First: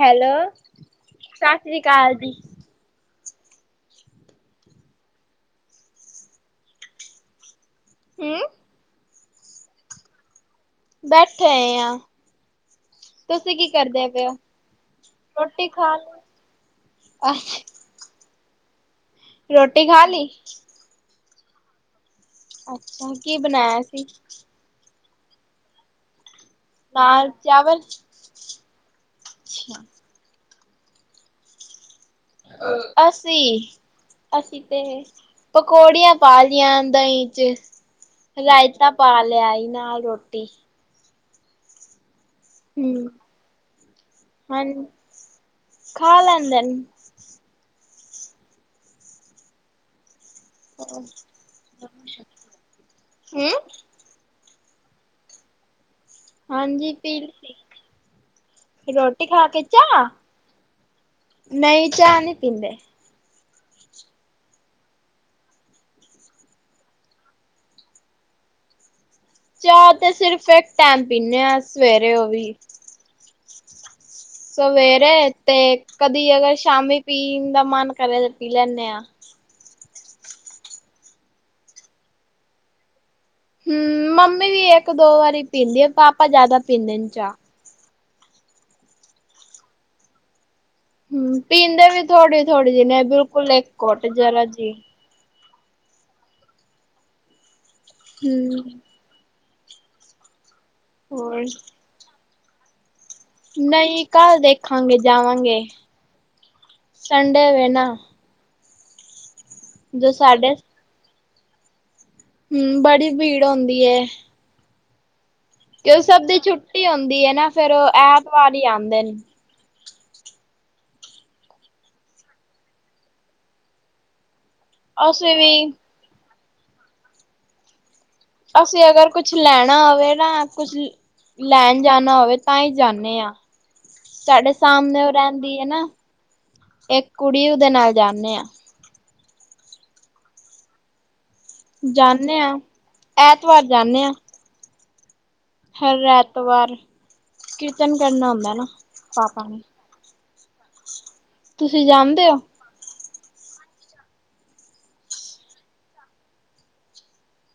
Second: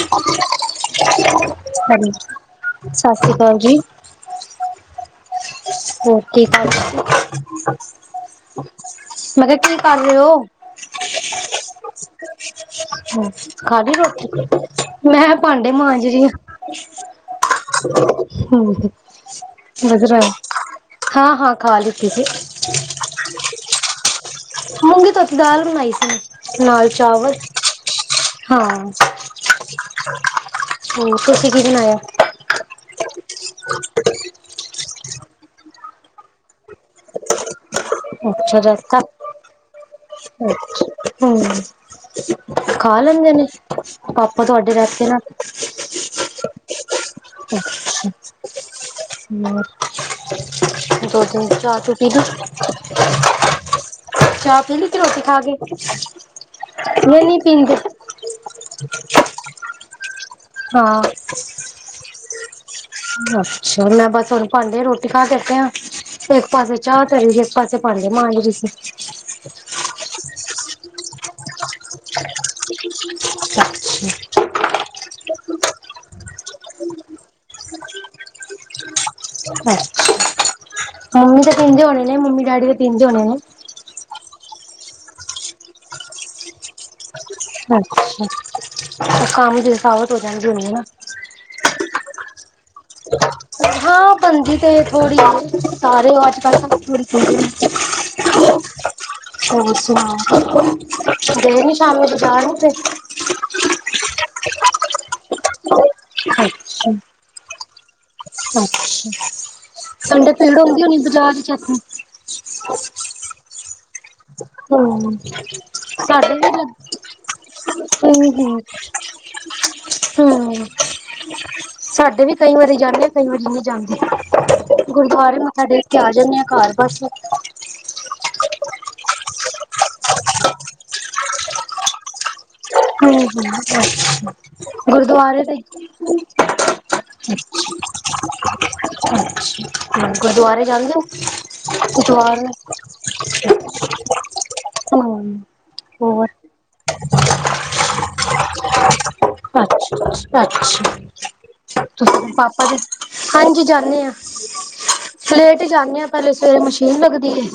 Hello ਸਤਿ ਸ੍ਰੀ hello, ਅਕਾਲ ਜੀ। ਸਤਿ ਸ਼੍ਰੀ ਅਕਾਲ ਜੀ [unintelligible] ਹਮ। ਮੈਂ ਕਿਹਾ, ਕੀ ਕਰ ਰਹੇ ਹੋ? ਬੈਠੇ ਹੋਏ ਹਾਂ। ਖਾ ਲਈ ਰੋਟੀ? ਮੈਂ ਰੋਟੀ ਭਾਂਡੇ ਖਾ ਮਾਂਜ ਲਈ। ਰਹੀ ਆ। ਅੱਛਾ ਹਮ। ਰੋਟੀ ਖਾ ਲਈ? ਹਾਂ ਹਾਂ ਖਾ ਲਤੀ ਸੀਗੀ। ਅੱਛਾ ਕੀ ਬਣਾਇਆ ਸੀ? ਤਤ ਦਾਲ ਬਣਾਈ ਸੀ। ਨਾਲ ਚਾਵਲ ਹਾਂ। ਅੱਛਾ, ਹੋ ਤੁਸੀਂ ਕੀ ਸੁਣਾਇਆ? ਅਸੀ ਅਸੀਂ ਤੇ ਪਕੌੜੀਆਂ ਪਾ ਲਈਆਂ ਦਹੀਂ ਚ। ਅੱਛਾ ਰਾਇਤਾ ਰੈਤਾ। ਪਾ ਲਿਆ ਨਾਲ ਰੋਟੀ। ਹਮ। ਖਾ ਹੂੰ ਲੈਂਦੇ ਨੇ ਪਾਪਾ ਹਾਂ ਤੁਹਾਡੇ ਰਾਈਤਾ ਨਾ ਖਾ ਲੈਂਦੇ ਨੇ। [unintelligible] ਦੋ ਦਿਨ ਚਾਰ ਚੁਟੀ ਦੀ ਹੈ। ਦਿੱਲੀ ਤੇ ਰੋਟੀ ਖਾ ਕੇ ਹਾਂਜੀ ਪੀਲ ਰੋਟੀ ਖਾ ਕੇ ਚਾਹ। ਹਾਂ, ਨਹੀਂ ਚਾਹ ਨਹੀਂ ਪੀਂਦੇ। ਅੱਛਾ ਹੁਣ ਭਾਂਡੇ ਰੋਟੀ ਖਾ ਕੇ ਹਟੇ ਇਕ ਪਾਸੇ ਚਾਹ ਤੇ ਇੱਕ ਪਾਸੇ ਚਾਹ ਤਰੀ ਬਸ, ਭਾਂਡੇ ਮਾਂਜ ਰਹੀ ਸੀ। ਚਾਹ ਤੇ ਸਿਰਫ ਇੱਕ ਟੈਮ ਪੀਂਨੇ ਹਾਂ। ਅੱਛਾ। ਸਵੇਰੇ, ਤੇ ਕਦੀ ਅਗਰ ਸ਼ਾਮੀ ਪੀਣ ਦਾ ਮਨ ਕਰੇ ਤੇ ਪੀ ਲੈਂਨੇ ਹਾਂ। ਮੰਮੀ ਤਾਂ ਪੀਂਦੇ ਹੋਣੇ ਨੇ, ਮੰਮੀ ਡੈਡੀ ਤਾਂ ਪੀਂਦੇ ਹੋਣੇ ਨੇ? ਹੂੰ ਮੰਮੀ ਵੀ ਇੱਕ ਦੋ ਵਾਰੀ ਪੀਂਦੀ ਆ, ਪਾਪਾ ਜਿਆਦਾ ਪੀਂਦੇ ਨੇ ਚਾਹ। ਕੰਮ ਤੇ, ਥਕਾਵਟ ਹੋ ਜਾਂਦੀ ਹੋਣੀ ਨਾ। ਹੂੰ ਪੀਂਦੇ ਵੀ ਥੋੜੀ- ਥੋੜੀ ਜਿਹੀ ਨੇ, ਬਿਲਕੁਲ ਇੱਕ ਘੁੱਟ ਹਾਂ ਜਰਾ ਬਣਦੀ ਜੀ। ਤੇ ਥੋੜੀ ਸਾਰੇ ਹੋ ਅੱਜ ਕੱਲ ਥੋੜ੍ਹੀ- ਥੋੜ੍ਹੀ ਹਮ। ਹੋਰ ਸੁਣਾਓ, ਹੋਰ ਗਏ ਨੀ ਸ਼ਾਮ ਨੂੰ ਬਜ਼ਾਰ ਉੱਥੇ। ਨਹੀਂ, ਕੱਲ ਦੇਖਾਂਗੇ। ਜਾਵਾਂਗੇ, ਅੱਛਾ ਸੰਡੇ ਵੇ ਨਾ। ਜੋ ਸੰਡੇ, ਸਾਡੇ ਭੀੜ ਹੁੰਦੀ ਹੋਣੀ ਬਾਜ਼ਾਰ ਚ। ਹੂੰ, ਬੜੀ ਭੀੜ ਹੁੰਦੀ ਹੈ। ਹੂੰ। ਸਾਡੇ ਦੀ ਵੀ, ਛੁੱਟੀ ਹੁੰਦੀ ਏ ਨਾ ਫੇਰ ਉਹ ਹੂੰ ਐਤਵਾਰ ਹੂੰ। ਹੀ ਆਂਦੇ ਨੇ। ਹੂੰ ਸਾਡੇ ਵੀ ਕਈ ਵਾਰੀ ਜਾਂਦੇ ਆ, ਕਈ ਵਾਰੀ ਨਹੀਂ ਜਾਂਦੇ। ਅਸੀਂ ਗੁਰਦੁਆਰੇ ਮੱਥਾ ਵੀ ਟੇਕ ਕੇ ਆ ਜਾਣੇ ਆ ਘਰ ਬਸ। ਅਸੀਂ ਅਗਰ ਕੁਛ ਲੈਣਾ ਹੋਵੇ ਨਾ, ਕੁਛ ਲੈਣ ਜਾਣਾ ਹੋਵੇ। ਤਾਂ ਹੀ ਜਾਂਦੇ ਹਾਂ, ਸਾਡੇ ਸਾਹਮਣੇ ਉਹ ਗੁਰਦੁਆਰੇ ਤੇ ਰਹਿੰਦੀ ਹੈ ਨਾ। ਇੱਕ ਕੁੜੀ ਉਹਦੇ ਨਾਲ ਜਾਨੇ ਆ। ਹੂੰ, ਗੁਰਦੁਆਰੇ ਜਾਂਦੇ ਹੋ? ਜਾਂਦੇ ਗੁਰਦੁਆਰੇ ਹਾਂ ਐਤਵਾਰ ਜਾਂਦੇ ਹਾਂ ਹਮ। ਹਰ ਐਤਵਾਰ ਨੂੰ। ਕੀਰਤਨ ਕਰਨਾ ਆਉਂਦਾ ਨਾ, ਪਾਪਾ ਨੂੰ। ਅੱਛਾ ਅੱਛਾ, ਪਾਪਾ ਨੇ। ਹਾਂਜੀ ਜਾਣੇ ਆਂ। ਲੇਟ ਜਾਣੇ ਆਂ। ਪਹਿਲੇ ਸਵੇਰੇ ਮਸ਼ੀਨ ਲੱਗਦੀ ਏ।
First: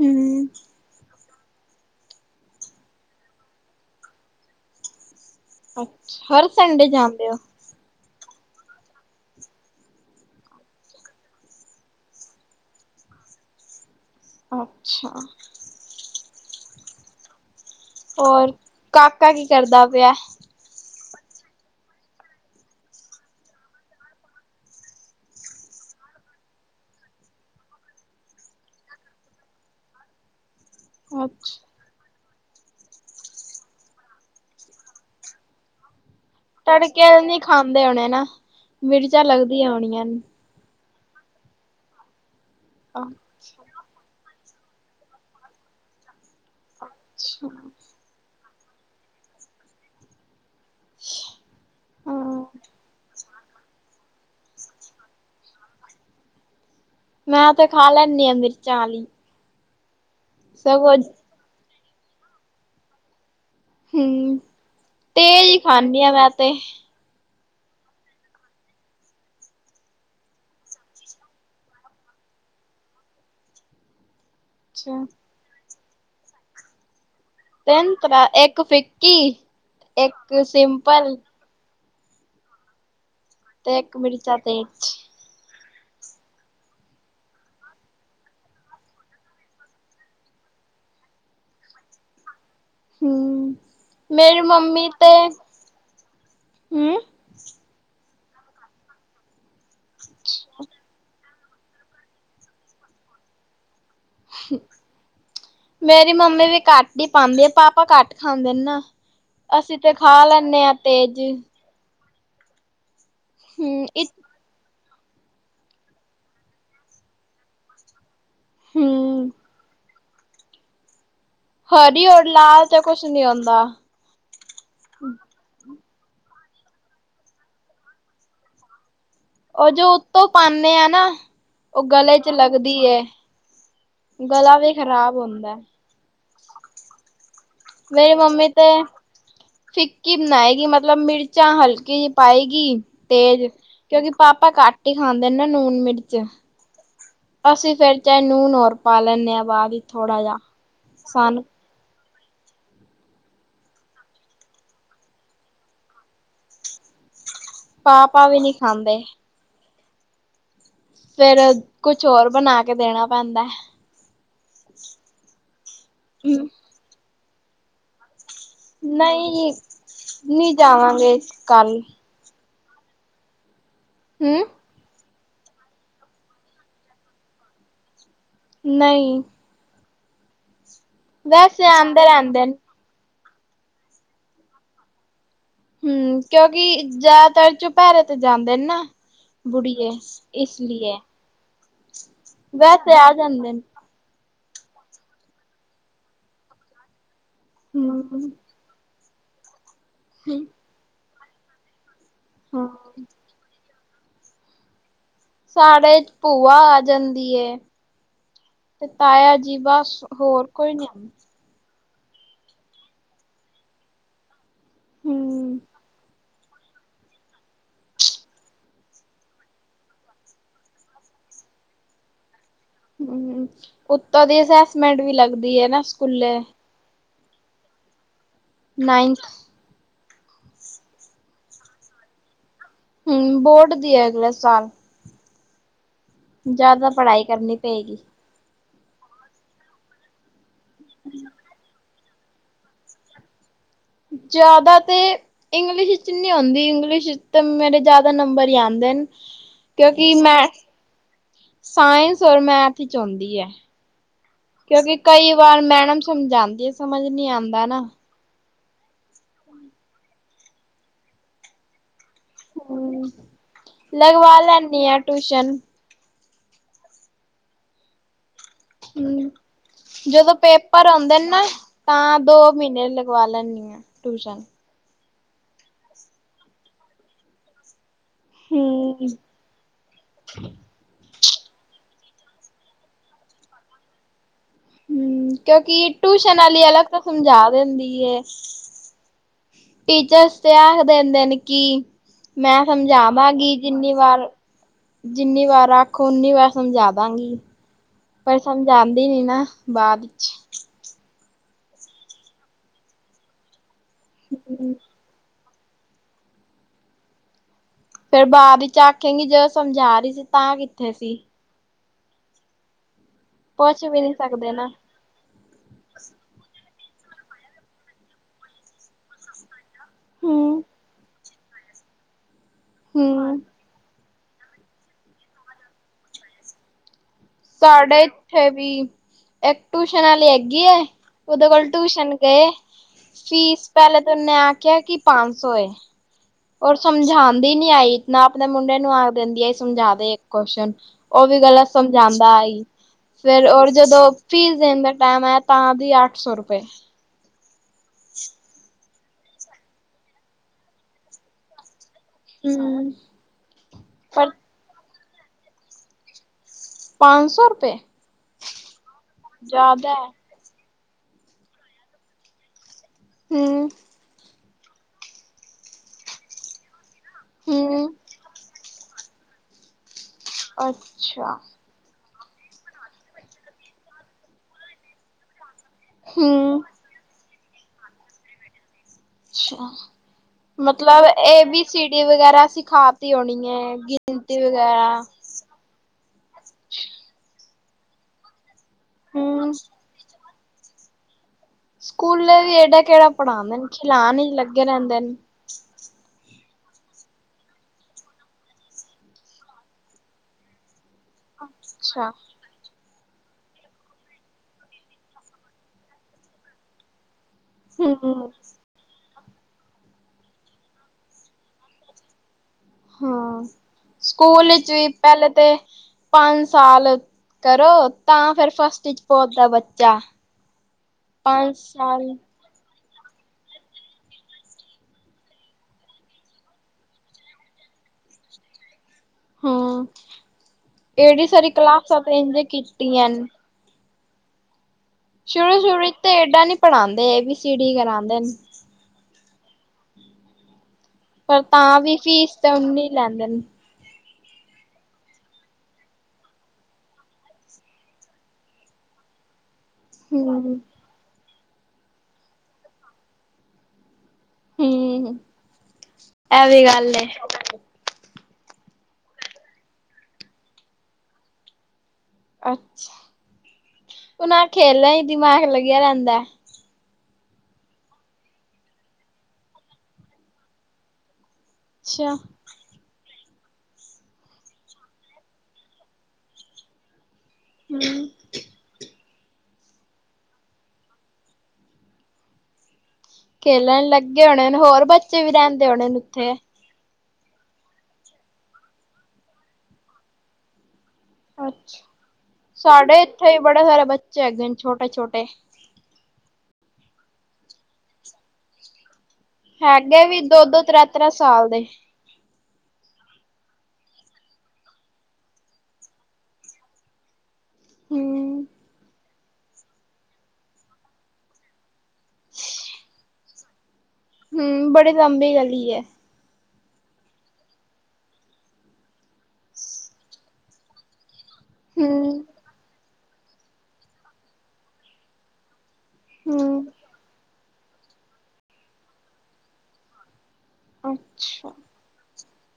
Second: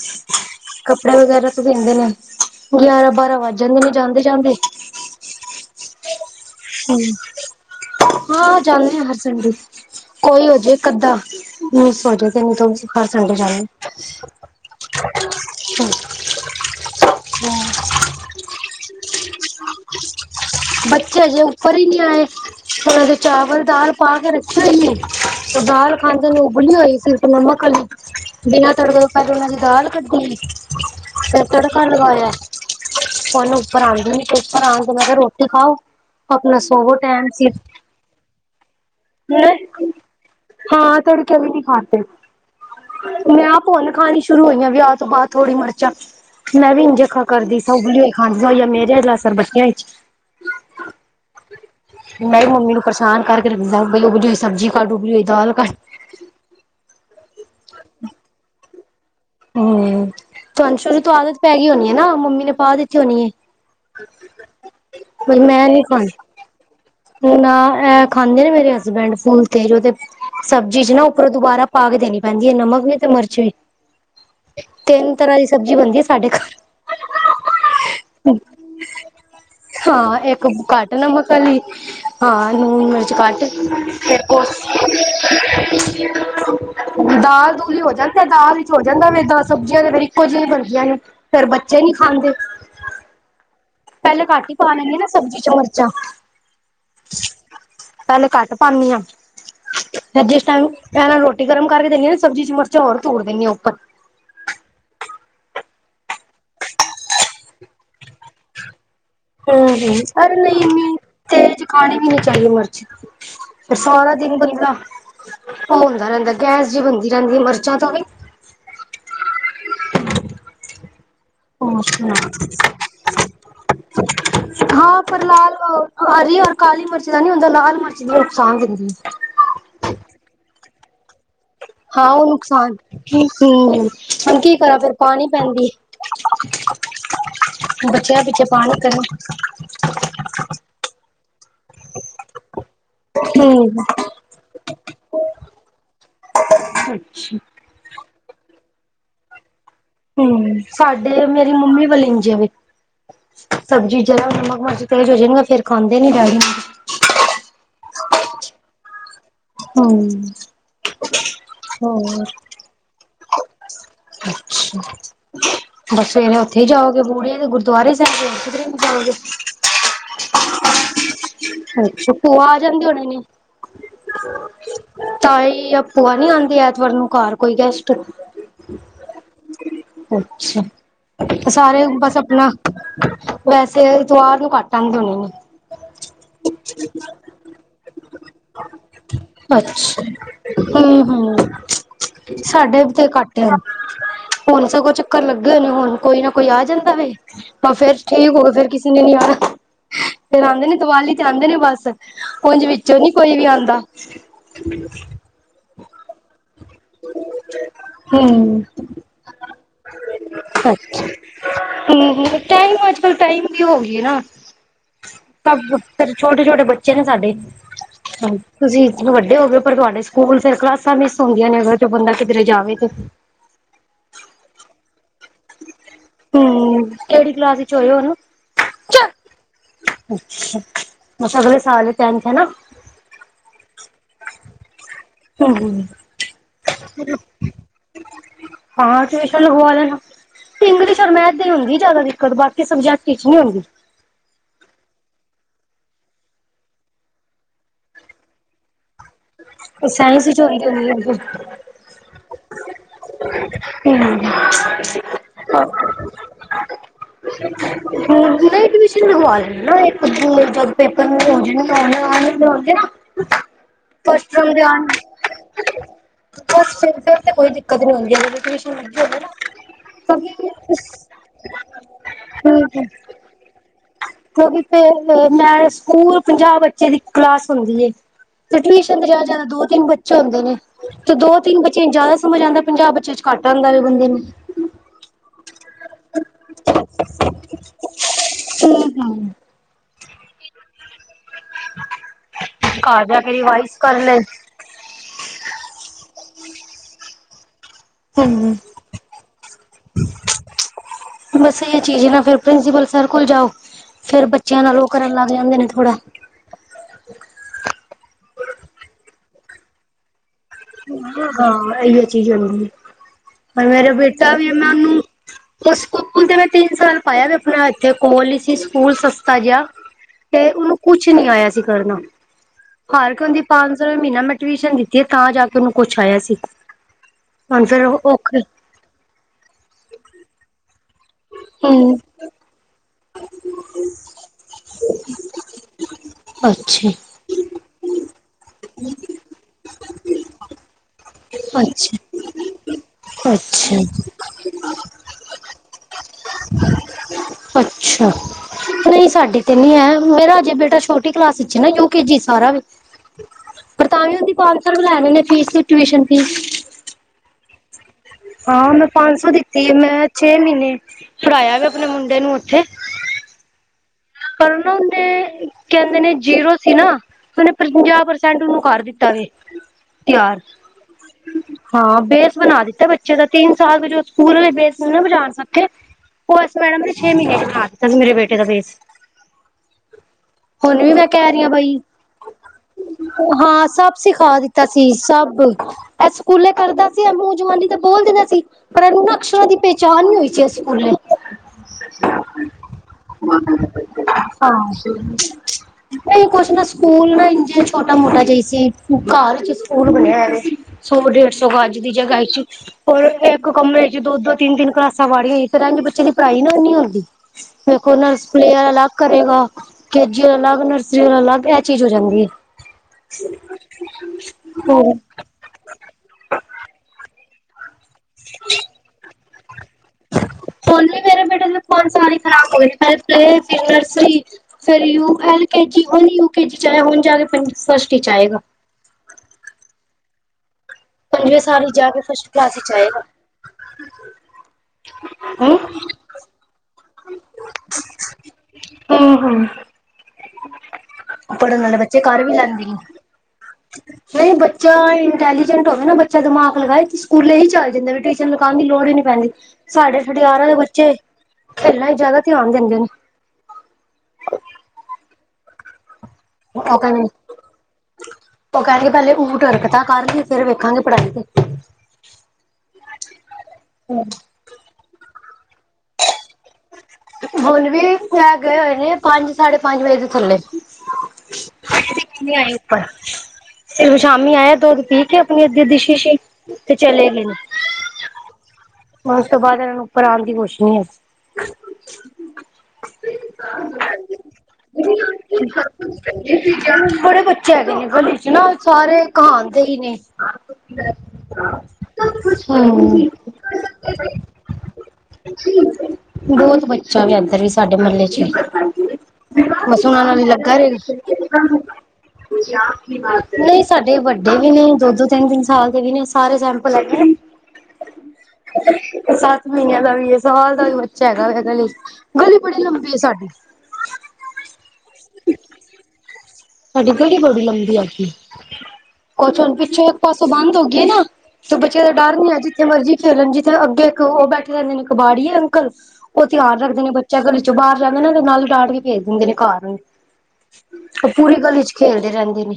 ਹਮ ਕੱਪੜੇ ਵਗੈਰਾ ਧੋਈਦੇ ਨੇ ਗਿਆਰਾਂ- ਬਾਰਾਂ ਵੱਜ ਜਾਂਦੇ ਨੇ ਜਾਂਦੇ- ਜਾਂਦੇ। ਅੱਛ, ਹਰ ਸੰਡੇ ਜਾਂਦੇ ਹੋ? ਹਾਂ ਜਾਣੇ ਹਾਂਹਰ ਸੰਡੇ, ਕੋਈ ਹੋਜੇ ਇੱਕ- ਅੱਧਾ ਮਿੱਸ ਹੋਜੇ ਨਹੀਂ ਤੇ ਹਰ ਸੰਡੇ ਜਾਣੇ ਹਾਂ। ਅੱਛਾ। ਹੂੰ। ਹੋਰ ਕਾਕਾ ਕੀ ਕਰਦਾ ਪਿਆ ਹੈ? ਬੱਚੇ ਅਜੇ ਉਪਰ ਹੀ ਨਹੀਂ ਆਏ, ਉਹਨੇ ਦੇ ਚਾਵਲ ਦਾਲ ਪਾ ਕੇ ਰੱਖੀ ਹੋਈ ਹੈ। ਦਾਲ ਖਾਂਦੇ ਨਹੀਂ ਉਬਲੀ ਹੋਈ ਸੀ, ਫਿਰ ਮੰਮਾ ਇੱਕਲੀ ਬਿਨਾਂ ਤੜਕੇ ਤੋਂ ਪਹਿਲੇ ਉਹਨਾਂ ਦੀ ਦਾਲ ਕੱਢੀ। ਫਿਰ ਅੱਛਾ। ਤੜਕਾ ਲਗਾਇਆ, ਹੁਣ ਉੱਪਰ ਆਉਂਦੇ ਨਹੀਂ। ਕੁਛ ਬਣਾਉਣਗੇ ਮੈਂ ਕਿਹਾ ਰੋਟੀ ਖਾਓ। ਆਪਣਾ ਸੋਵੋ ਤੜਕੇ ਟਾਈਮ ਨੀ ਸਿਰ ਖਾਂਦੇ ਹੋਣੇ ਨਾ ਮਿਰਚਾਂ ਹੈ, ਲੱਗਦੀਆਂ ਹੋਣੀਆਂ ਨੇ। ਹਾਂ। ਤੜਕੇ ਵੀ ਨਹੀਂ ਖਾਂਦੇ, ਮੈ ਆਪ ਹੁਣ ਖਾਣੀ ਸ਼ੁਰੂ ਹੋਈ ਆ, ਵਿਆਹ ਤੋਂ ਬਾਅਦ ਥੋੜੀ ਮਿਰਚਾਂ, ਮੈਂ ਵੀ ਇੰਝ ਹੀ ਖਾ ਅੱਛਾ ਕਰਦੀ ਸੀ, ਉਬਲੀ ਖਾਂਦਾ ਹੋਆ ਮੇਰੇ। ਪਰ ਬੱਚਿਆਂ ਵਿੱਚ ਮੈਂ ਹਾਂ ਵੀ ਮੰਮੀ ਨੂੰ ਪਰੇਸ਼ਾਨ। ਫਿਰ ਗਲ਼ ਪਈ ਹੋਈ ਉਬਲੀ ਸਬਜ਼ੀ ਕੱਢ, ਉਬਲੀ ਹੋਈ ਦਾਲ ਕੱਢ ਮੈਂ ਤੇ ਖਾ ਲੈਂਦੀ ਆ ਮਿਰਚਾਂ ਵਾਲੀ। ਹਮ, ਤੁਹਾਨੂੰ ਸਗੋਂ ਸ਼ੁਰੂ ਤੋਂ ਆਦਤ ਪੈ ਗਈ ਹੋਣੀ ਹੈ ਨਾ, ਮੰਮੀ ਨੇ ਪਾ ਦਿੱਤੀ ਹੋਣੀ ਹੈ। ਹਮ ਬਈ ਤੇਜ ਹੀ ਮੈਂ ਨਹੀਂ ਖਾਂਦੀ ਖਾਣੀ। ਆ ਮੈਂ ਤੇ ਨਾ, ਇਹ ਖਾਂਦੇ ਨੇ ਮੇਰੇ ਹਸਬੈਂਡ ਫੁੱਲ ਤੇਜ਼ ਉਹਤੇ ਸਬਜ਼ੀ 'ਚ ਨਾ ਉੱਪਰੋਂ ਦੁਬਾਰਾ ਪਾ ਕੇ। ਦੇਣੀ ਪੈਂਦੀ ਹੈ। ਨਮਕ ਵੀ, ਤੇ ਮਿਰਚ ਵੀ ਅੱਛਾ ਤਿੰਨ ਤਰ੍ਹਾਂ ਦੀ ਸਬਜ਼ੀ ਬਣਦੀ ਹੈ ਸਾਡੇ ਘਰ। ਤਿੰਨ ਤਰ੍ਹਾਂ ਇੱਕ ਫਿੱਕੀ, ਹਾਂ ਇੱਕ ਘੱਟ ਸਿੰਪਲ। ਨਮਕ ਵਾਲੀ ਹਾਂ, ਲੂਣ ਮਿਰਚ ਘੱਟ ਤੇ ਇੱਕ ਫਿਰ ਮਿਰਚਾਂ ਤੇਜ [unintelligible] ਦਾਲ- ਦੂਲ ਹੀ ਹੋ ਜਾਂਦਾ, ਦਾਲ ਵਿੱਚ ਹੋ ਜਾਂਦਾ ਫੇਰ ਤਾਂ ਸਬਜ਼ੀਆਂ ਤੇ ਫੇਰ ਇੱਕੋ ਜਹੀਆਂ ਬਣਦੀਆਂ ਨੇ ਫੇਰ ਬੱਚੇ ਨੀ। ਹਾਂਜੀ, ਹਮ ਪਹਿਲੇ ਮੇਰੀ ਘੱਟ ਹੀ ਪਾ ਰਹੀ ਹਾਂ ਸਬਜ਼ੀ 'ਚ ਮਰਚਾਂ। ਹੂੰ। ਪਹਿਲੇ ਘੱਟ ਪਾਉਣੀ ਆ। ਫੇਰ ਜਿਸ ਟਾਈਮ ਇਹਨਾਂ ਰੋਟੀ। ਤੇ ਗਰਮ ਕਰਕੇ ਦਿੰਦੀ ਹਾਂ। ਸਬਜ਼ੀ 'ਚ ਮਰਚਾਂ ਹੋਰ ਤੋੜ ਦਿੰਦੀ ਹਾਂ, ਉੱਪਰ। ਮੇਰੀ ਮੰਮੀ ਵੀ ਘੱਟ ਹੀ ਪਾਉਂਦੀ ਆ। ਪਾਪਾ ਘੱਟ ਖਾਂਦੇ ਨੇ ਨਾ। ਉਹ -ਹ, ਅਸੀਂ ਤੇ ਖਾ ਇੰਨੀ- ਲੈਂਦੇ ਹਾਂ ਇੰਨੀ ਤੇਜ ਖਾਣੀ ਨਹੀਂ ਚਾਹੀਏ ਮਿਰਚ, ਫਿਰ ਹਮ ਸਾਰਾ ਦਿਨ ਬੰਦਾ। ਉਹ ਹੁੰਦਾ ਰਹਿੰਦਾ ਹੈ। ਗੈਸ ਜੀ ਬਣਦੀ ਰਹਿੰਦੀ ਮਿਰਚਾਂ ਤੋਂ ਵੀ। ਹੁੰ ਹਰੀ ਔਰ ਲਾਲ ਤੇ ਕੁਛ ਨੀ ਹੁੰਦਾ ਹਾਂ ਫੇਰ ਲਾਲ ਹਰੀ ਔਰ ਕਾਲੀ ਮਿਰਚ ਦਾ ਨੀ ਹੁੰਦਾ, ਲਾਲ ਮਿਰਚ ਦੀ ਨੁਕਸਾਨ ਦਿੰਦੀ। ਉਹ ਜੋ ਉੱਤੋਂ ਪਾਉਦੇ ਆ ਨਾ ਹਾਂ ਗਲੇ ਉਹ ਚ ਨੁਕਸਾਨ, ਲੱਗਦੀ ਹੈ ਹਮ ਹੁਣ ਕੀ ਗਲਾ ਵੀ ਕਰਾਂ ਫੇਰ ਖ਼ਰਾਬ ਪਾਣੀ ਹੁੰਦਾ ਪੈਂਦੀ ਮੇਰੀ ਬੱਚਿਆਂ ਪਿੱਛੇ ਮੰਮੀ ਤੇ ਪਾਣੀ ਕਰਾਂ ਫੀਕੀ ਬਨਾਏਗੀ ਮਤਲਬ ਮਤਲਬ ਮਿਰਚਾਂ ਹਲਕੀ ਜਿਹੀ ਪਾਏਗੀ ਤੇਜ ਹੂੰ ਕਿਉਂਕਿ ਪਾਪਾ ਕੱਟ ਹੀ ਖਾਂਦੇ ਨੇ ਲੂਣ -ਮਿਰਚ ਅੱਛਾ ਅਸੀਂ ਫੇਰ ਚਾਹੇ ਨੂਨ ਹੋਰ ਪਾ ਲੈਂਨਦੇ ਹਾਂ ਬਾਅਦ ਵਿੱਚ ਥੋੜਾ ਜਿਹਾ ਹਮ, ਸਾਡੇ ਸਾਨੂੰ ਮੇਰੀ ਮੰਮੀ ਵਲੱ ਈਜੇਵੇ। ਸਬਜ਼ੀ ਜਰਾ ਨਮਕ- ਮਰਚ ਤੇਜ ਹੋਜੇ ਫੇਰ ਖਾਂਦੇ ਨੀ ਡੈਡੀ ਪਾ- ਪਾ ਵੀ ਨਹੀਂ ਖਾਂਦੇ ਹਮ ਫੇਰ ਕੁਛ ਹੋਰ ਬਣਾ ਕੇ ਦੇਣਾ ਪੈਂਦਾ ਹੈ। ਅੱਛ, ਬਸ ਸਵੇਰੇ ਹਮ, ਉੱਥੇ ਜਾਓਗੇ ਪੂੜ ਦੇ ਗੁਰਦੁਆਰੇ ਸਾਹਿਬ ਕਿਧਰੇ ਨੀ ਜਾਓਗੇ ਨਹੀਂ ਨੀ ਜਾਵਾਂਗੇ ਕੱਲ ਜਾਂਦੀ ਹੋਣੀ ਨੇ ਹਮ ਤਾਈ ਆ ਭੂਆ ਨੀ ਆਉਂਦੀ ਐਤਵਾਰ ਨੂੰ ਘਰ ਕੋਈ ਗੈਸਟ ਨਈਂ। ਅੱਛਾ ਸਾਰੇ ਆਂਦੇ ਬਸ ਰਹਿੰਦੇ ਅਪਨਾ ਨੇ ਵੈਸੇ ਦਵਾਰ ਨੂੰ ਘੱਟ ਆਂਦੇ ਹੋਨੇ ਨੇ। ਹੂੰ ਕਿਉਂਕਿ ਜ਼ਿਆਦਾਤਰ ਚੁਪਹਿਰੇ ਤੇ ਜਾਂਦੇ ਨਾ। ਬੁੜੀਏ ਅੱਛਾ, ਇਸ ਲੀਏ ਹੂੰ- ਹੂੰ। ਸਾਡੇ ਵੀ ਵੈਸੇ ਤੇ ਕੱਟ ਜਾਂਦੇ ਆ ਨੇ ਹੁਣ ਸਗੋਂ ਚੱਕਰ ਲੱਗੇ ਹੋਣੇ ਹੁਣ ਕੋਈ ਨਾ ਕੋਈ ਆ ਜਾਂਦਾ ਵੇ, ਫੇਰ ਠੀਕ ਹੂੰ ਹੋ ਫਿਰੇ ਫਿਰ ਆਉਂਦੇ ਨੇ ਦੀਵਾਲੀ ਚ ਆਉਂਦੇ ਨੇ ਬਸ ਉਜ ਹਾਂ ਵਿੱਚੋਂ ਨੀ ਕੋਈ ਵੀ ਆਉਂਦਾ ਸਾਡੇ ਭੂਆ ਜਾਂਦੀ ਐ ਹੂੰ ਤੇ ਤਾਇਆ ਜੀ ਬਸ ਹੋਰ ਕੋਈ ਨੀ ਹਮ ਟਾਈਮ ਅੱਜ -ਕੱਲ ਟਾਈਮ ਵੀ ਹੋ ਗਈ ਨਾ ਸਭ ਹੂੰ ਛੋਟੇ- ਛੋਟੇ ਬੱਚੇ ਨੇ ਸਾਡੇ ਹਾਂਜੀ, ਤੁਸੀਂ ਵੱਡੇ ਹੋ ਗਏ ਹੋ ਪਰ ਤੁਹਾਡੇ ਸਕੂਲ ਫੇਰ ਕਲਾਸਾਂ ਮਿਸ ਹੁੰਦੀਆਂ ਨੇ ਸੋਚੋਂ ਬੰਦਾ ਕਿਧਰੇ ਜਾਵੇ ਤੇ ਹਮ ਉੱਤੋਂ ਦੀ ਅਸੈਸਮੈਂਟ ਵੀ ਲੱਗਦੀ ਐਨਾ ਸਕੂਲੇ ਹੂੰ ਕਿਹੜੀ ਕਲਾਸ ਵਿਚ ਚ ਹੋਇ ਉਹਨੂੰ ਨਾਈਨਥ ਅੱਛਾ, ਬਸ ਅਗਲੇ ਸਾਲ ਏ ਟੈਂਠ ਹੈ ਨਾ। ਹਮ ਬੋਰਡ ਦੀ ਹੈ ਅਗਲੇ ਸਾਲ ਹਮ- ਹਮ ਜਿਆਦਾ ਪੜ੍ਹਾਈ ਕਰਨੀ ਪਏਗੀ ਹਾਂ ਤੁਸੀਂ ਇੰਗਲਿਸ਼ ਔਰ ਮੈਥ ਦੀ ਹੁੰਦੀ ਜ਼ਿਆਦਾ ਦਿੱਕਤ ਬਾਕੀ ਸਬਜੈਕਟ ਚ ਨਹੀਂ ਹੁੰਦੀ। ਜ਼ਿਆਦਾ ਤੇ ਇੰਗਲਿਸ਼ ਚ ਨੀ ਉਂਦੀ ਇੰਗਲਿਸ਼ ਚ ਤਾਂ ਮੇਰੇ ਜ਼ਿਆਦਾ ਨੰਬਰ ਈ ਆਂਦੇਨ। ਕਿਉਂਕਿ ਸਾਇੰਸ ਵਿੱਚ ਮੈਂ ਹੁੰਦੀ ਹੁੰਦੀ ਸਾਇੰਸ ਔਰ ਮੈਥ ਵਿਚ ਆਉਂਦੀ ਹੈ। ਹੂੰ। ਕਿਉਂਕਿ ਕਈ ਵਾਰ ਮੈਡਮ ਸਮਝਾਂਦੀ ਸਮਝ ਨੀ ਆਂਦਾ ਨਾ। ਟੀਯੁਸ਼ਨ ਲਗਵਾ ਲੇਨ ਨ ਇੱਕ ਅੱਦੀ ਜਦ ਪੇਪਰ ਹੋ [unintelligible] [unintelligible] ਫਸਟ ਟ੍ਮ ਦੇ ਆਨਗੇ ਹੋਨਗੇ ਨਾ। ਲਗਵਾ ਲੈਂਦੀ ਆ ਟਿਊਸ਼ਨ ਬਸ ਫਿਰ, ਫਿਰ ਤੇ ਕੋਈ ਦਿੱਕਤ ਨੀ ਹੁੰਦੀ ਐ ਅਗਰ ਤੁਸੀ ਟੀਯੁਸ਼ਨ ਹੂੰ। ਜਦੋਂ ਪੇਪਰ ਹੋਂਦੇ ਨੇ ਨਾ ਤਾਂ ਦੋ ਮਹੀਨੇ ਲਗਵਾ ਲੈਨੀ ਆ ਟਿਯੁਸ਼ਨ। ਕਿਉਂਕਿ ਤੇ ਮੈਂ ਸਕੂਲ ਪੰਜਾਹ ਬੱਚੇ ਦੀ ਕਲਾਸ ਹੁੰਦੀ ਏ। ਤੇ ਟਿਯੁਸ਼ਨ ਹਮ। ਤੇ ਜੈਂਦਾ ਤੋਂ ਜੈਦਾ ਦੋ- ਤਿੰਨ ਬੱਚੇ ਹੁੰਦੇ ਨੇ ਤੇ ਦੋ- ਤਿੰਨ ਬੱਚਿਆਂ ਚ ਜਿਆਦਾ ਸਮਝ ਆਂਦਾ। ਪੰਜਾਹ ਬੱਚੇ ਚ ਘੱਟ ਆਂਦਾ ਵੇ ਬੰਦੇ ਨੂੰ। ਕਿਉਂਕਿ ਟੂਸ਼ਨਾ ਆਲੀ ਅਲਗ ਤੋ ਸਮਝਾ ਦਿੰਦੀ ਏ। ਟੀਚਰਸ ਤੇ ਆਖਦੇਂਦੇ ਨੇ ਕੀ ਮੈਂ ਸਮਝਾਵਾਂਗੀ ਜਿੰਨੀ ਵਾਰ ਜਿੰਨੀ ਵਾਰ ਆਖੋ ਊਨੀ ਵਾਰ ਸਮਝਾਦਾਂਗੀ। ਹੂੰ ਪਰ ਸਮਝਾਂਦੀ ਨੀ ਨਾ ਬਾਅਦ ਚ। ਬਸ ਇਹ ਚੀਜ਼ ਨਾ ਫਿਰ ਪ੍ਰਿੰਸੀਪਲ ਸਰ ਕੋਲ ਜਾਓ ਫਿਰ ਬੱਚਿਆਂ ਨਾਲ ਓ ਕਰਨ ਲਗ ਜਾਂਦੇ ਨੇ ਥੋੜਾ ਫਿਰ ਬਾਦ ਚ ਆਖੇਂਗੀ ਜਦੋਂ ਸਮਝਾ ਰੀ ਸੀ ਤਾਂ ਕਿਥੇ ਸੀ। ਅਈਓ ਚੀਜ਼ ਹੂੰਦੀ ਏ ਪਰ ਪੁੱਛ ਮੇਰਾ ਨੀ ਬੇਟਾ ਵੀ ਏ ਸਕਦੇ ਨਾ ਮੈਂ ੳਹਨੁ ਓਸ ਸਕੁਲ ਦੇ ਵਿਚ ਤਿੰਨ ਸਾਨੂੰ ਪਾਇਆ ਵ ਅਪਣਾ ਇੱਥੇ ਕੋਲ ਹੀ ਸੀ ਸਕੂਲ ਸਸਤਾ ਜਿਹਾ ਤੇ ਹੂੰ ਉਹਨੂੰ ਕੁਛ ਨਈ ਆਇਆ ਕਰਨਾ। ਹਾਰ ਕੇ ਉਂਦੀ ਹੂੰ ਪਾੰਸੋਂ ਰੁਪੇ ਮਹੀਨਾ ਮੈਂ ਟੀਯੁਸ਼ਨ ਦੀਤੀ ਏ ਤਾਂ ਜਾ ਤੈਨੂੰ ਕੁੱਛ ਆਇਆ ਸੀ। ਹੁਣ ਫੇਰ ਸਾਡੇ ਔਖੇ ਇਥੇ ਵੀ ਏਕ ਟਿਯੁਸ਼ਨ ਆਲੀ ਹੈਗੀ ਏ। ਓਦੇ ਕੋਲ ਹੂੰ ਟਿਯੁਸ਼ਨ ਗਏ। ਫੀਸ ਪਹਿਲੇ ਤੇ ਓਹਨੇ ਆਖਿਆ ਕਿ ਪਾਂਸੋ ਏ। ਔਰ ਅੱਛਾ, ਸਮਝਾਂਦੀ ਨੀ ਆਈ, ਨਾ ਆਪਨੇ ਮੁੰਡੇ ਨੂੰ ਆਖ ਦਿੰਦੀ ਏ ਸਮਝਾਂਦੇ ਇਕ ਕੋਸ਼ਨ। ਉਹੀ ਗੱਲਾਂ ਅੱਛਾ, ਸਮਝਾਂਦਾ ਈ ਫਿਰ ਔਰ ਅੱਛਾ, ਜਦੋਂ ਫੀਸ ਦੇਣ ਦਾ ਟੈਮ ਆਇਆ। ਤਾਂ ਵੀ ਅੱਠ ਸੋ ਰੁਪਏ ਅੱਛਾ ਨਹੀਂ ਸਾਡੇ ਤੇ ਨਹੀਂ ਆਇਆ ਮੇਰਾ ਅਜੇ ਬੇਟਾ ਛੋਟੀ ਕਲਾਸ 'ਚ ਨਾ ਯੂ ਕੇ ਜੀ ਸਾਰਾ ਹੂੰ ਪਰ ਤਾਂ ਵੀ ਉਹਦੀ ਪੰਜ ਸੋ ਲੈ ਰਹੇ ਨੇ ਫੀਸ ਟਿਊਏਸ਼ਨ ਫੀਸ ਪੰਜ ਸੌ ਰੁਪਏ ਹਾਂ ਪੰਜ ਸੋ ਦਿੱਤੀ ਏ ਜ਼ਿਆਦਾ ਮੈਂ ਹੈ। ਛੇ ਮਹੀਨੇ ਪੜਾਇਆ ਆਪਣੇ ਮੁੰਡੇ ਨੂੰ ਉੱਥੇ ਹੂੰ। ਪਰ ਨੇ ਓਂਦੇ ਕਹਿੰਦੇ ਨੇ ਜ਼ੀਰੋ ਸੀ ਨਾ ਉਹਨੇ ਹੂੰ, ਪਂਜਾਹ ਪਰਸੈਂਟ ਉਹਨੂੰ ਕਰ ਦੀ ਤਾਹੀਂ ਤਿਆਰ ਅੱਛਾ, ਹਾਂ, ਬੇਸ ਬਣਾ ਦਿੱਤਾ ਬੱਚੇ ਦਾ ਤਿੰਨ ਸਾਲ ਜੋ ਸਕੂਲ ਆਲੇ ਬੇਸ ਨਾ [unintelligible] ਤੇ ਓਸ ਹੂੰ, ਮੈਡਮ ਨੇ ਛੇ ਮਹੀਨੇ ਚ ਬਨਾ ਤਾਂ ਸੀ ਮੇਰੇ ਬੇਟੇ ਦਾ ਬੇਸ। ਛਾਂ। ਹੁਣ ਵੀ ਮਤਲਬ ਮੈਂ ਕਹਿ ਰਹੀ ਹਾਂ ਬਈ ਏਬੀਸੀਡੀ ਵਗੈਰਾ ਸਿਖਾ ਤੀ ਓਨੀ ਏ ਗਿਣਤੀ ਵਗੈਰਾ। ਬਿਲਕੁ ਇਹ ਸਕੂਲੇ ਕਰਦਾ ਸੀ ਇਹ ਮੁਜਵਾਨੀ ਤੇ ਬੋਲ ਦਿੰਦਾ ਸੀ ਪਰ ਇਹਨੂੰ ਨਾ ਅਕਸ਼ਰਾਂ ਹੂੰ, ਦੀ ਪਹਿਚਾਣ ਨੀ ਹੋਈ ਸੀ ਇਸ ਸਕੂਲੇ ਸਕੂਲੇ ਵੀ ਏਡਾ ਕੇੜਾ ਪਾਂਦੇ ਠੀ ਹਾਂ। ਨਹੀਂ ਕੁਝ ਨਾ ਸਕੂਲ ਨਾ ਇੰਜੇ ਛੋਟਾ ਮੋਟਾ ਜਈ ਸੀ ਘਰ ਚ ਸਕੂਲ ਬਣਿਆ ਓਯਾ ਏ। ਸੋ ਢੇਡ ਸੋ ਗਜ ਦੀ ਅੱਛਾ, ਜਗ੍ਹਾ ਇਚ ਔਰ ਇੱਕ ਕਮਰੇ ਚ ਦੋ-ਦੋ, ਤਿੰਨ- ਤਿੰਨ ਕਲਾਸਾਂ ਵਾੜੀਆਂ ਫੇਰ ਇਂਜ ਬੱਚੇ ਦੀ ਪੜਾਈ ਨਾ ਨੀ ਹੁੰਦੀ। ਮਖ ਨਾ ਹੂੰ, [unintelligible] ਕਰੇਗਾ। ਕੇਜੀ ਆਲਾ ਅਲਗ, ਨਰਸਰੀ ਆਲਾ ਅਲਗ ਇਹ ਚੀਜ਼ ਹੋ ਜਾਂਦੀ ਏ। ਹਾਂ, ਸਕੂਲ ਜਿਵੇਂ ਹੈ ਪਹਿਲੇ ਤੇ ਪੰਨ ਸਾਲ ਕਰੋ ਤਾਂ ਫਿਰ ਫਸਟ 'ਚ ਪਹੁੰਚ ਦਾ ਬ ਮੇਰੇ ਬੇਟੇ ਨੂੰ ਫੋਨ ਸਾਲ ਸਾਰੀ ਖਰਾਬ ਹੋ ਗਈ। ਪਹਿਲੇ ਪਲੇਅ ਫ਼ਿਰ ਨਸਰੀ ਫਿਰ ਯੂ ਐਲ ਕੇ ਜੀ ਹੁਨ ਯੂ ਕੇ ਜੀ ਆਇਆ ਹੁਣ ਜਾ ਕੇ ਭੈਣਜੀ ਫਸਟ ਟ 'ਚ ਆਏਗਾ। ਹਾਂ [unintelligible] ਇਹ ਜਿਹੜੀ ਸਾਰੀ ਕਲਾਸ ਟੀ ਐਨ ਹ [inaudible] ਚਲੋ ਸ਼ੁਰੂ ਤੇ ਏਡਾ ਨਹੀਂ ਪੜਾਂਦੇ ਏ ਬੀ ਸੀ ਡੀ ਕਰਾਂਦੇ। ਹੂੰ ਹੂੰ ਪਰ ਪੜ੍ਹਨ ਵਾਲੇ ਤਾਂ ਵੀ ਬੱਚੇ ਕਰ ਫੀਸ ਤੇ ਲੈਂਦੇ ਨੇ ਉਹਨੀ ਲੈਂਦੇ ਨੇ। ਨਹੀਂ ਬੱਚਾ ਇੰਟੈਲੀਜੈਂਟ ਹੋਵੇ ਨਾ ਬੱਚਾ ਦਿਮਾਗ ਲਗਾਏ ਸਕੂਲੇ ਹੀ ਚੱਲ ਜਾਂਦਾ ਵੀ ਟਿਊਸ਼ਨ ਲਗਾ ਆਣ ਦੀ ਲੋੜ ਹੀ ਨੀ ਪੈਂਦੀ। ਸਾਡੇ ਠਠਿਆਰਾਂ ਦੇ ਹੂੰ-ਹੂੰ ਬੱਚੇ ਖੇਲਾਂ ਹੀ ਜ਼ਿਆਦਾ ਧਿਆਨ ਦਿੰਦੇ ਨੇ। ਹੂੰ ਇਹ ਵੀ ਉਹ ਗੱਲ ਕਹਿੰਦੇ ਏ। ਨੇ ਉਹ ਕਹਿਣਗੇ ਪਹਿਲੇ ਊਤ ਹਰਕਤਾਂ ਕਰ ਲਾਈਏ ਫਿਰ ਵੇਖਾਂਗੇ ਪੜ੍ਹਾਈ ਤੇ ਅੱਛਾ ਉਹ ਨਾ ਖੇਲਣਾ ਹੀ ਦਿਮਾਗ ਲੱਗਿਆ ਰਹਿੰਦਾ। ਹੁਣ ਵੀ ਫੈ ਗਏ ਹੋਏ ਨੇ ਪੰਜ ਸਾਢੇ ਪੰਜ ਵਜੇ ਦੇ ਥੱਲੇ ਖ ਅੱਛਾ ਹੂੰ [unintelligible] ਆਏ ਉੱਪਰ ਫਿਰ ਸ਼ਾਮੀ ਆਇਆ ਦੁੱਧ ਪੀ ਕੇ ਆਪਣੀ ਅੱਧੀ ਦੀ ਸ਼ੀਸ਼ੀ ਤੇ ਚਲੇ ਗਏ ਨੇ। ਹੂੰ ਹੁਣ ਉਸ ਤੋਂ ਬਾਅਦ ਇਹਨਾਂ ਨੂੰ ਉੱਪਰ ਆਉਣ ਦੀ ਹੋਸ਼ ਨਹੀਂ ਐ। ਖੇਲਣ ਲੱਗੇ ਹੋਣੇ ਹੋਰ ਹੈਗੀ ਬੱਚੇ ਵੀ ਰਹਿੰਦੇ ਹੋਣੇ ਨੇ ਉੱਥੇ ਬੜੇ ਬੱਚੇ ਹੈਗੇ ਨੇ ਗਲੀ 'ਚ ਨਾ ਸਾਰੇ ਇਕ ਹਾਣ ਦੇ ਹੀ ਨੇ। ਅੱਛਾ ਹਾਂ ਸਾਡੇ ਇੱਥੇ ਹੀ ਬੜੇ ਸਾਰੇ ਬੱਚੇ ਹੈਗੇ ਨੇ ਛੋਟੇ- ਛੋਟੇ ਬਹੁਤ ਬੱਚਾ ਵੀ ਇਧਰ ਵੀ ਸਾਡੇ ਮਹੱਲੇ 'ਚ ਬਸ ਉਨ੍ਹਾਂ ਹੈਗੇ ਨਾਲ ਵੀ ਹੀ ਲੱਗਾ ਦੋ-ਦੋ, ਰੇ। ਤ੍ਰੈ-ਤ੍ਰੈ ਸਾਲ ਦੇ। ਸਾਡੇ ਵੱਡੇ ਵੀ ਨੇ, ਦੋ ਦੋ ਤਿੰਨ ਤਿੰਨ ਸਾਲ ਦੇ ਵੀ ਨੇ ਸਾਰੇ ਸੈਂਪਲ ਹੈਗੇ ਨੇ ਹੂੰ-ਹੂੰ ਸੱਤ ਮਹੀਨਿਆਂ ਦਾ ਵੀ ਐ, ਸਾਲ ਦਾ ਵੀ ਬੱਚਾ ਹੈਗਾ ਵੇ, ਐਦੇ ਲਈ ਗਲੀ ਬੜੀ ਲੰਬੀ ਸਾਡੀ। ਹੂ ਬੜੀ ਲੰਬੀ ਗਲੀ ਐ। ਸਾਡੀ ਗਲੀ ਬੜੀ ਲੰਬੀ ਹੈਗੀ, ਕੁਝ ਪਿੱਛੋਂ ਇੱਕ ਪਾਸੋਂ ਬੰਦ ਹੋ ਗਈ ਨਾ। ਤੇ ਬੱਚਿਆਂ ਦਾ ਡਰ ਨੀ ਹੈ ਹੂੰ-ਹੂੰ ਜਿੱਥੇ ਮਰਜੀ ਖੇਲਣ, ਜਿੱਥੇ ਅੱਗੇ ਉਹ ਬੈਠੇ ਰਹਿੰਦੇ ਨੇ ਕਬਾੜੀਏ ਅੰਕਲ ਉਹ ਧਿਆਨ ਰੱਖਦੇ ਨੇ ਬੱਚਾ ਅਗਰ 'ਚੋਂ ਬਾਹਰ ਜਾਂਦੇ ਨੇ ਤੇ ਨਾਲ ਡਾਟ ਕੇ ਭੇਜ ਦਿੰਦੇ ਨੇ ਘਰ ਨੂੰ ਹਾਂ ਪੂਰੀ ਗਲੀ 'ਚ ਖੇਲਦੇ ਰਹਿੰਦੇ ਨੇ।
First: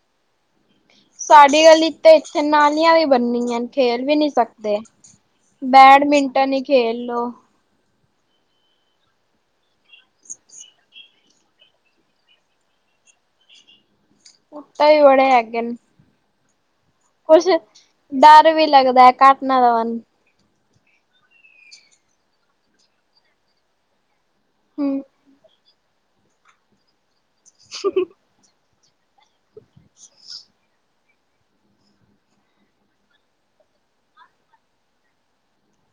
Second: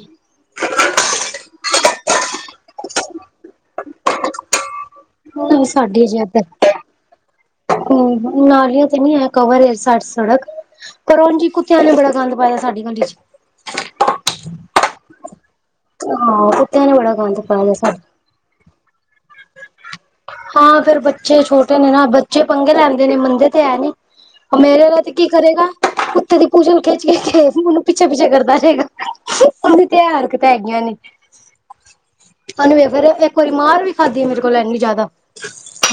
ਸਾਡੀ ਗਲੀ ਤੇ ਇੱਥੇ ਨਾਲੀਆਂ ਵੀ ਬਣੀਆਂ ਖੇਲ ਵੀ ਨੀ ਸਕਦੇ। ਨਾ ਸਾਡੇ ਜੇ ਬੈਡਮਿੰਟਨ ਹੀ ਇਧਰ ਖੇਲ ਲਓ। ਹੂੰ ਨਾਲੀਆਂ ਤੇ ਨੀ ਹੈ ਕਵਰ ਸਾਡੀ ਸੜਕ ਪਰ ਉਂਜ ਈ ਕੁੱਤਿਆਂ ਨੇ ਬੜਾ ਗੰਦ ਪਾਇਆ ਸ ਸਾਡੀ ਮੰਡੀ 'ਚ ਕੁੱਤੇ ਵੀ ਬੜੇ ਹੈਗੇ ਨੇ। ਹਾਂ ਕੁੱਤਿਆਂ ਨੇ ਬੜਾ ਗੰਦ ਕੁਛ ਪਾਇਆ ਸਾਡੇ ਡਰ ਵੀ ਲੱਗਦਾ ਹੈ ਕੱਟ ਨਾ ਲਾਵਣ ਹਾਂ ਫ਼ਿਰ ਬੱਚੇ ਛੋਟੇ ਨੇ ਨਾ ਬੱਚੇ ਪੰਗੇ ਲੈਂਦੇ ਨੇ ਮੰਨਦੇ ਤੇ ਹੈ ਨੀ। ਮੇਰੇ ਹੂੰ। ਨਾਲ ਤੇ ਕੀ ਕਰੇਗਾ ਕੁੱਤੇ ਦੀ ਪੂਛਲ ਖਿੱਚ- ਖਿੱਚ ਕੇੇ ਉਹਨੂੰ ਪਿੱਛੇ -ਪਿੱਛੇ ਕਰਦਾ ਰਹੇਗਾ। ਉਲਟੀਆ ਹਰਕਤਾਂ ਹੈਗੀਆਂ ਨੇ। ਆਨੂੰ ਫੇਰ ਇੱਕ ਵਾਰੀ ਮਾਰ ਵੀ ਖਾਦੀ ਮੇਰੇ ਕੋਲ ਇਨੀ ਜਿਆਦਾ [inaudible]